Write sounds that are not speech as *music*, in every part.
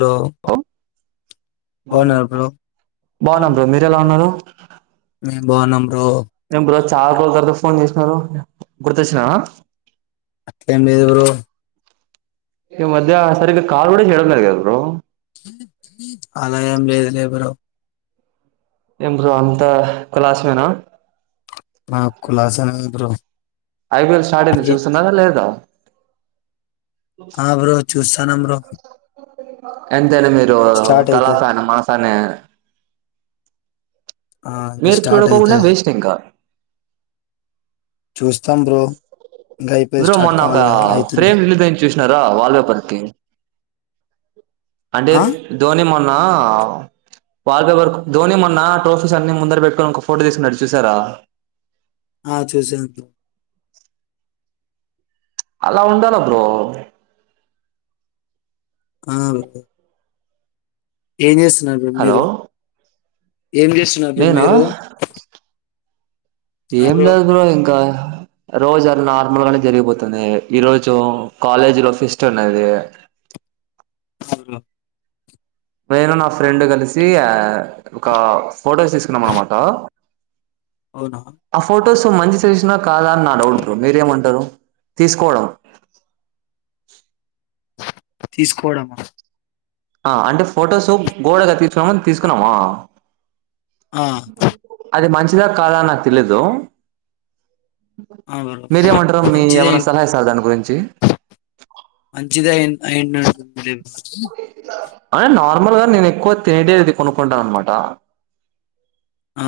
Hello hello బావున్నారా bro బాగున్నా bro మీరు నే బావున్నాం ఏమ్ బ్రో చాల రోజు ల్ తర్వాత ఫోన్ చే హలో గుర్తొచ్చినా అట్ల ఏం లేదు బ్రో ఈ మధ్య సరిగా కాల్ కూడా చేయడం కద బ్రో అలా ఏం లేదులే లే బ్రో ఏం బ్రో అంతా కులాసమేనా? ఆ కులాసనే బ్రో ఐపీఎల్ స్టార్ట్ంది ఏ- చూస్తున్నారా లేదా? ఆ బ్రో చూస్సా ఎంతెైనా మీరు స్టార్ట్ తలా అయితది ఫ్యాను మా ఫ్యానే ఆ ఇంకా మీరు స్టార్ట్ చూడకోకుండా అయితది వేస్ట్ ఇంకా చూస్త బ్రో మొన్న ఒక కావాలి కదా అయితుంది ఫ్రేమ్ రిలీజ్ అయింది చూసినారా వాల్ పేపర్ కి అంటే ఆ ధోని మె ఆ వాల్ పేపర్ ధోని మొన్న ట్రోఫీస్ అన్ని ముందర పెట్టుకొని ఒక ఫోటో తీసుకున్నాడు చూసారా? ఆ చూసాను బ్రో అలా ఉండాల బ్రో ఆ బ్రో ఏ చేస్ బ్రో మీరు హలో ఏం చేస్తున్నారు బ్రో నేనా మీరు ఏం లేదు బ్రో ఇంకా రోజు నార్మల్ గానే జరిగిపోతుంది ఈ రోజు కాలేజ్ లో ఫెస్ట్ ఉన్నది ఆ బ్రో నేను నా ఫ్రెండ్ కలిసి ఆ ఒక ఫోటోస్ తీసుకున్నాం అన్నమాట అవునా ఆ ఫోటో ఫొటోస్ మంచి సజెషన్ కాదా అని నా డౌట్ బ్రో మీరేమంటారు తీసుకోవడం తీసుకోవడమా ఆ అంటే ఫొటోస్ గోడగతికిచ్చదాం తీసుకున్నామా ఆ అదే మంచి దా కాదా నా తెలీదు ఆ బ్రో మీరేమంటారు మీ మంచిదే ఏమైనా సలహా ఇస్తార దాని గురించి అయినా నాకు తెలీదు హ అ నార్మల్ గా నేను ఎక్కువ తిటేది కొనుకుంటాను అనమాట ఆ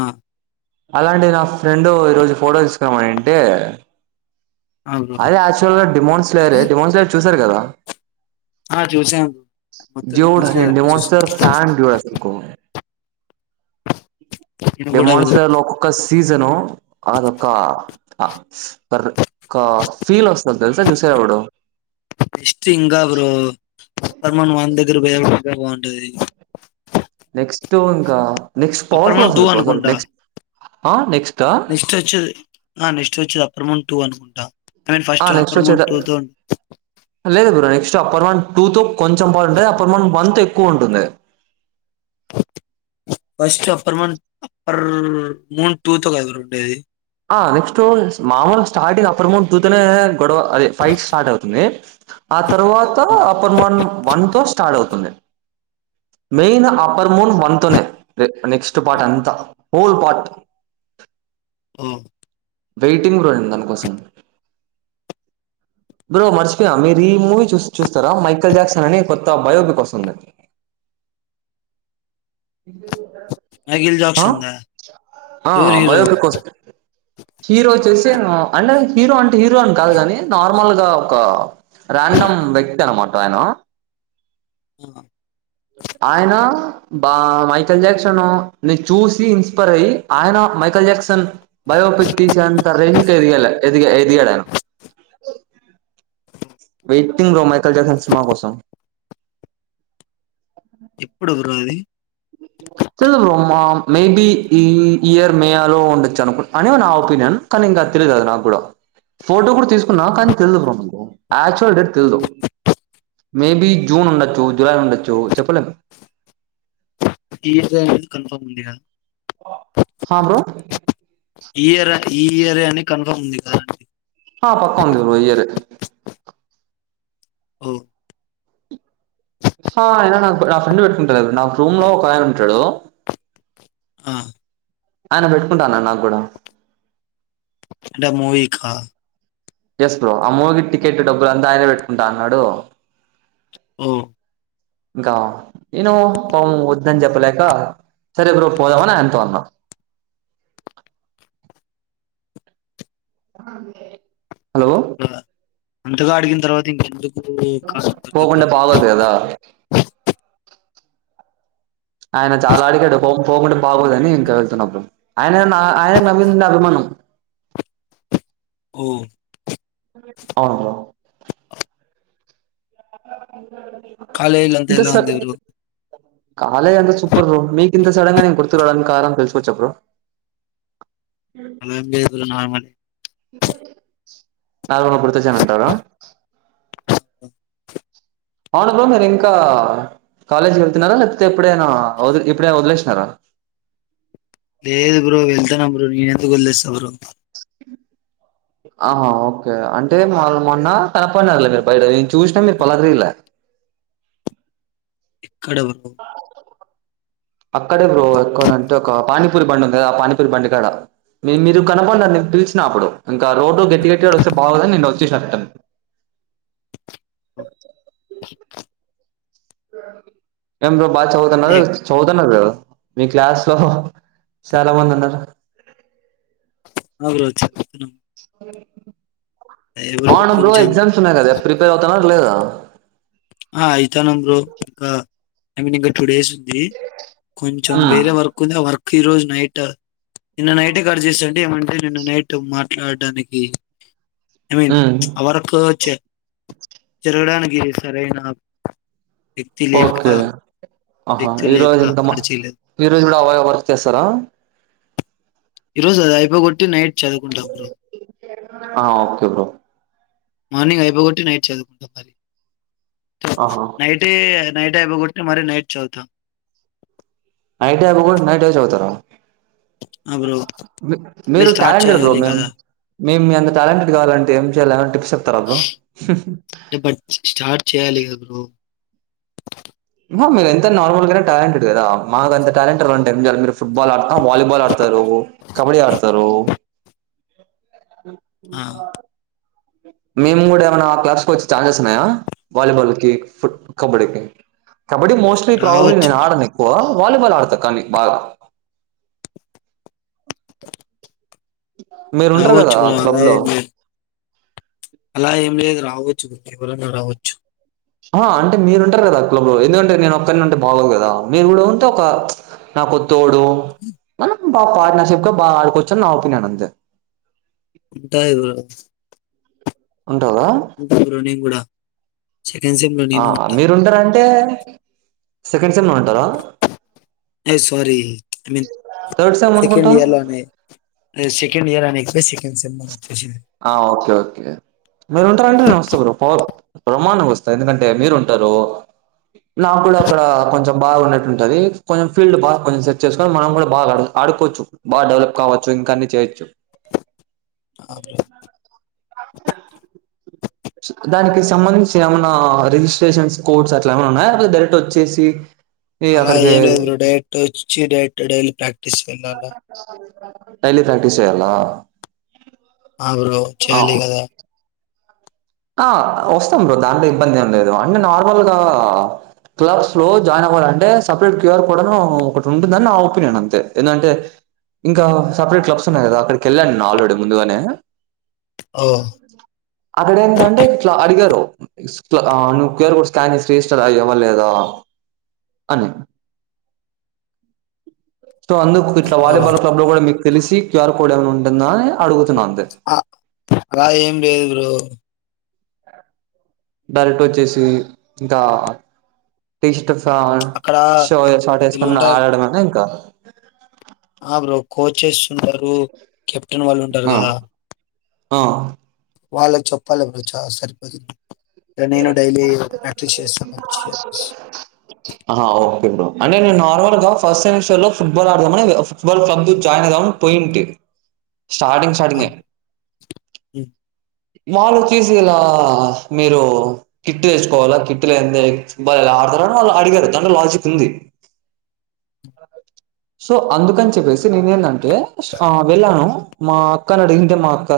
అలాంటి నా ఫ్రెండు ఈరోజు ఫోటో తీసుకురమనింటే ఆ బ్రో అదే యాక్చువల్ లో డిమోన్స్ లేరే డిమోన్స్ చూస్ ఆ చూసాను బ్రో *unintelligible* మొత్తం జో డిమాస్లేర్ అన్ని చూసాను డిమాంస్టర్ ఫ్యాన్ అసలకు నేను కూడా బ్రో డిమాంస్టర్ లో ఒకొక్క సి సిజను అదోక్క అ స్ ఫర్ ఒక ఫీల్ వస్తది తెలుసా చూసే టప్పుడు ఎస్ట్ ఇంగ బ్రో మనం వందేగ్గారా పోయేలోపే బాం ఉంటది నెక్స్ట్ ఇంకా నెక్స్ట్ పవర్ఫుల్ వస్తది బ్రో అసల్ అనుకుంటా నెక్స్ట్ ఆ నెక్స్ట్ నెక్స్ట్ వచ్చది ఆ నెక్స్ట్ వచ్చది అప్రమణ టు అనుకుంటా ఐ మీన్ ఆ ఫస్ట్ నెక్స్ట్ అప్పర్ మన్ వచ్చేదే టూ తో లేదు bro next upper one two తో కొంచెం పంటంది అప్పర్ వన్ వన్ తో ఎక్కువ ఉంటుంది first upper moon upper moon two తో కదా బ్రో ఉండేది ఆ నెక్స్ట్ మామూలు స్టార్టింగ్ అప్పర్ మున్ టు తోనే గొడవ అది ఫైట్ స్టార్ట్ అవుతుంది ఆ తర్వాత ఆ, అప్పుర్ మన్ వన్ తో స్టార్ట్ అవుతుంది మెయిన్ అప్పర్ మున్ వన్ తో నే నెక్స్ట్ పార్ట్ అంతా హోల్ పార్ట్ ఆ వెయిటింగ్ బ్రో నేను దానికోసం బ్రో మర్చిపోయా మీరు ఈ మూవీ చూ చూస్తారా మైకల్ జాక్సన్ అని కొత్త బయోపిక్ వస్తుంది ఇ మైకిల్ అ జాక్సన్ దా ఆ ఎవరు హీరో బయోపిక్ వస్త్ హీరో *unintelligible* అంటే హీరో అంటే హీరో కాదు కాని నార్మల్ గా ఒక ర్యాండోమ్ వ్యక్తి అనమాట ఆయన ఆ ఆయన బ మైకల్ జాక్సన్ ని చూసి ఇన్స్పైర్ అయ్యి ఆయన మైకల్ జాక్సన్ బయోపిక్ తీసేంత రేంజ్ కి ఎదిగా ఎది ఎదిగాడు ఆయన వెయిటింగ్ బ్రో మైకల్ జాక్సన్ సినిమా కోసం ఎప్పుడు బ్రో అది తెలిదు బ్రో మా మేబి ఈ ఇయర్ మేయాలో ఉండొచ్చు అనుకు అని నా ఒపీనియన్ కానీ ఇంకా తెలీదు అది నాకు కూడా ఫోటో కూడా తీసుకున్నా కానీ తెలిదు బ్రోకు యాక్చువల్ డేట్ తెలిదు మేబి జూన్ ఉండొచ్చు జులై ఉండొచ్చు చెప్పలేము ఈజ అనేది కన్ఫర్మ్ ఉందిగా హా బ్రో ఈ ఇయర్ ఈ ఇయరే అని కన్ఫర్మ్ ఉంది కదా అండి ఆ పక్కవుంది ఈ ఇయర్ ఎ ఓ హ ఆయన నాకు నా ఫ్రెండ్ పెట్టుకుంటాడు నాకు రూమ్ లో ఒక ఆయ ఉంటాడు ఆ ఆయన పెట్టుకుంటాన్న నాకు కూడా ఎంట మూవీ కా ఎస్ బ్రో ఆ మూవీకి టికెట్ డబ్బులు అంతా ఆయన పెట్టుకుంటా అన్నాడు హ్మ్ ఇంకా నేను పాం వద్దని చెప్పలేక సరే బ్రో పోదామని ఆయనతో అన్నాం హలో అంతగా అడిగిన తర్వాత ఇంకెందుకు కాదంటుంది బ్రో పోకుండా బాగోదు కదా ఆయన చాలా అడిగాడు పో పోకుండా బాగోదని ఇంకా వెళ్తున్న బ్రో ఆయన ఆయన నా మీద ఉన్న అభిమానం ఓ అవును బ్రో కాలేజ్ లో అంతా ఇంత ఎలా సర్ ఉంది బ్రో కాలేజ్ అంతా సూపర్ బ్రో మీకు ఇంత సడన్ గా నేను గుర్తుకురాడానికి కారణం తెలుసుకోవచ్చా బ్రో అలా ఏం లేదు బ్రో నార్మలే నార్మల్ గా గుర్తొచ్చాను అంటార అహ్ అవును బ్రో మీరు ఇంకా కాలేజీ వెళ్తున్నారా లేకపోతే ఎప్పుడైనా వద్ ఇప్పుడైనా వదిలేసినారా. లేదు బ్రో వెళ్ తన్నా బ్రో నేను ఎందుకు వదిలేస్స బ్రో ఆహా ఓకే అంటే మన్ మొన్న కనపడినారులే మీరు బైట నేను చూసినా మీరు పలకరిలే. ఎక్కడ బ్రో అక్కడే బ్రో ఎక్కడంటే ఒక పానీపూరి బండి ఉంది కదా ఆ పానీపూరి బండి కాడ మీ మీరు కనపడినారు నేను పిలిచినా అప్పుడు ఇంకా రోడ్డులో గట్టి గట్టిగా అడుస్సే బాగోదని నేను వచ్చేసినా రిటర్న్. ఎంతో బాగా చదువుతున్నారు చదువుతున్నారు కదా మీ క్లాస్ లో చాలా మంది ఉన్నారు నలుగురు అ అవును బ్రో కొంచెం ఎగ్జామ్స్ ఉన్నాయి కదా ప్రిపేర్ అవుతున్నారా లేదా ఆ అయితనం బ్రో ఇంకా ఐ మీన్ ఇంకా టూ డేస్ కొంచెం హ్మ్ వేరే వర్క్ ఉంది వర్క్ ఈరోజు నైట్ నిన్న నైట్ కట్ చేస్తుంటే ఏమంటే నిన్న నైట్ మాట్లాడడానికి ఐ మీన్ హ్మ్ అరక వచ్చే జరగడానికి వీల్లేదు సరేనా ఇక్తిలే లేఖా ఓకే ఆహా ఈ రోజు ఇంత ఈరోోజు కూడా అవ వర్క్ చేస్తారా ఈరోజు ఆది అయిపోగోట్టి నైట్ చదువుకుంటావు ఆ ఓకే బ్రో మార్నింగ్ అయిపోగొట్టి నైట్ చదువుకుంట మరి ఆహా నైటే నైట్ అయిపిగొట్టి మరి నైట్ చదువుతా నైట్ అయిపిగొట్టి నైట్ ఏ చదువుతారా ఆ బ్రో అంటే మీరు స్టార్ట్ ట్యాలెంటెడ్ బ్రో చేయాలి మేమ్ కదా మేము మీ అంత టాలెంటెడ్ కావాలంటే ఎం చేయాలి టిప్స్ చెప్తారా బ్రో అంటే బట్ స్టార్ట్ చేయాలి కదా బ్రో మీరు ఎంత నార్మల్ గానే టాలెంటెడ్ కదా మాకు అంత టాలెంట్ కావాలంటే ఎమ్ చేయాలి మీరు ఫుట్బాల్ ఆడత వాలీబాల్ ఆడతారు కబడ్డీ ఆడతారు బాల్ ఆ మేము కూడా ఏమైనా క్లబ్స్ కి వచ్చే ఛాన్సెస్ ఉన్నాయా వాలీబాల్ కి ఫు కబడ్డీకిి కబడ్డీ మోస్ట్లీ ప్రాబ్లీ రావచ్చు నేను ఆడను ఎక్కువ వాలిబాల్ ఆడుత కనీ బాగా మీరు ఉంటారు కదా రావచ్చు బ్రో క్లబ్ అలా లో ఏం లేదు అలా ఏం లేదు రావచ్చు ఎవరన్నా రావచ్చు ఆ అంటే మీరు ఉంటారు కదా అ క్లబ్ లో ఎందుకంటే నేను ఒక్కన్నీ ఉంటే బాగోదు కదా మీరు కూడా ఉంటే ఒక నాకు తోడు మన బాగా పార్ట్నర్షిప్ క బాగా ఆడుకోవచ్చుని నా ఒపీనియన్ అంతే ఉంటాయి బ్రో ఉంటారా? ఉంటా బ్రో నేను కూడా సెకండ్ సెమ్ లో ఆ నేను ఉంటా మీరుంటారంటే స లేదు సారీ నేను థర్డ్ సెమ్ సెకండ్ అనుకుంటా. ఇయర్ లోనే సే సెకండ్ ఇయర్ అనేది పోయి సెకండ్ సెమ్ అన్న ఆ ఓకే ఓకే మీరు ఉంటారంటే నేను వస్తా బ్రో బ్రహ్మాండంగా వస్తా ఎందుకంటే మీరు ఉంటారు నాకు కూడా అక్కడ కొంచెం బాగాన్నట్టు ఉంటది కొంచెం ఫీల్డ్ బాగా కొంచెం సెర్చ్ చేసుకొని మనం కూడా బాగా ఆడుకోవచ్చు బాగా డెవలప్ కావచ్చు ఇంకన్ని చేయొచ్చు ఆ బ్రో *unintelligible* దానికి సంబంధించి ఏమైన్నా రిజిస్ట్రేషన్స్ కోడ్స్ అట్లా ఏమైనా ఉన్నాయా డైరెక్ట్ వచ్చేసి ఈ అలా అక్కడికి ఏం లేదు బ్రో డైరక్ట్ వచ్చి డైరెక్ట్ డైలీ ప్రాక్టీస్ వెళ్ళాలా *unintelligible* డైలీ ప్రాక్టీస్ చేయ్యాల ఆవును బ్రో చేయాలి కదా వస్తాం బ్రో దాంట్లో ఇబ్బంది ఏం లేదు అంటే నార్మల్గా క్లబ్స్లో జాయిన్ అవ్వాలంటే సపరేట్ క్యూఆర్ కోడ్ ఒకటి ఉంటుందని నా ఒపీనియన్ అంతే ఎందుకంటే ఇంకా సపరేట్ క్లబ్స్ ఉన్నాయి కదా అక్కడికి వెళ్ళాను నేను ఆల్రెడీ ముందుగానే ఓ అ ఇప్పుడేందంటే ఇట్లా అడిగారు ఇట్ల నువ్వు క్యూఆర్ కోడ్ స్కాన్ చేసి రిజిస్టర్ అయావా లేదా అని. సో అందుకు ఇట్లా ఓ వాలీబాల్ క్లబ్ లో కూడా మీకు తెలిసి క్యూఆర్ కోడ్ ఏమైనా ఉంటుందా అడుగుతున్నా అంతే అ గా ఏం లేదు బ్రో డైరెక్ట్ వచ్చేసి ఇంకా టే ష్టం కా అక్కడ షో షార్టే యేసుకొని వీళ్ళుంటారు ఆడడమేనా ఇంకా ఆ బ్రో కోచెస్ ఉన్నారు కెప్ టెన్ వాళ్ళు ఉంటారు ఆ కదా ఆ వాళ్ళకి చెప్పాలి ఎప్పుడు చా సరిపోతే ఇగ నేను డైలీ ప్రాక్టీస్ చేస్తాను వచ్చి ఇగ. ఆహా ఓకే బ్రో అంటే నేను నార్మల్ గా ఫస్ట్ సెమిస్టర్ లో ఫుట్బాల్ ఆడదామని ఫుట్బాల్ క్లబ్ లో జాయిన్ అయిదామని పోయింటి స్టార్టింగ్ స్టార్టింగే ఉ వాళ్ళు వచ్చేసి ఇలా మీరు కిట్టు తెచ్చుకోవాలా కిట్టు లేందే వాళ్ళు ఆడతారని వాళ్ళు అడిగారు దాంట్లో లాజిక్ ఉంది. సో అందుకని చెప్పేసి నేను ఏంటంటే ఆ వెళ్ళాను, మా అక్కని అడిగింటే మా అక్క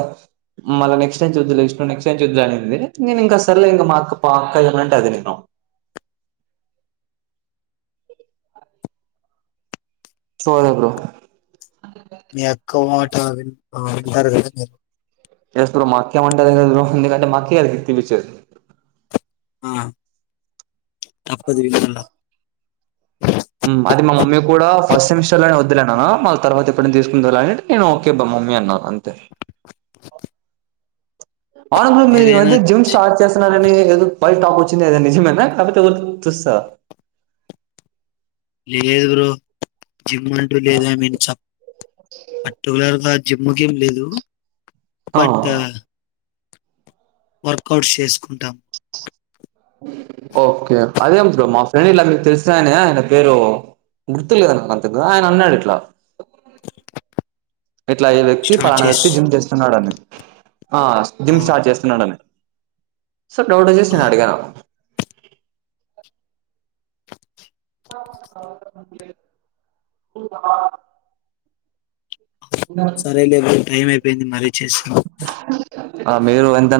మళ్ళ నెక్స్ట్ ఎ చదు నక్ చూద్దు అంది నేను ఇంకా అసరలే ఇంక మా అక్క పా అక్క ఏమంటే అది నేను చో ఎప్రో మీ అక్క అంటారు ఎసు త మాక వంటే అ కంటే మాకిది పిచ్చే ఆ తప్పది వింట అది మా మమ్మీ కూడా ఫస్ట్ సెమిస్టర్ లో వదులే వాళ్ళ తర్వాత ఎప్పుటినా తీసుకుని వెళ్ల నేను ఓకేబ్ మమ్మీ అన్నాను అంతే ఆన మీరైనా మీ జిమ్ స్టార్ట్ చేసన్నారు ప టాప్ వచ్చింది ఏద నిజమేనా కాకపోతే చూస్తా లే లేదు బ్రో జిమ్ అంటూ లేదు ఐ మీన్స్ పర్టికులర్గా జమ్మకేం లేదు బట్ ఆ వర్కౌట్స్ చేసుకుంటాం ఓకే అదేతు మా ఫ్రెండ్ ఇలా మీరు తెలిస ఆయనే ఆయన పేరు గుర్తులు కదా అంతకు ఆయన అన్నాడు ఇట్లా ఇట్లా అయ్యే వ్యక్తి స్టార్ట్ పాన చేసి వ్యక్తి జిమ్ చేస్తున్నాడు అని ఆ జిమ్ ఓ స్టార్ట్ చేస్తున్నాడని సార్ ట్ అజస్ట్ నేను ఓ అడుగా సరే లే *unintelligible* టైం అయిపోయింది మర చేస్తా ఆ మీరు ఎంత నా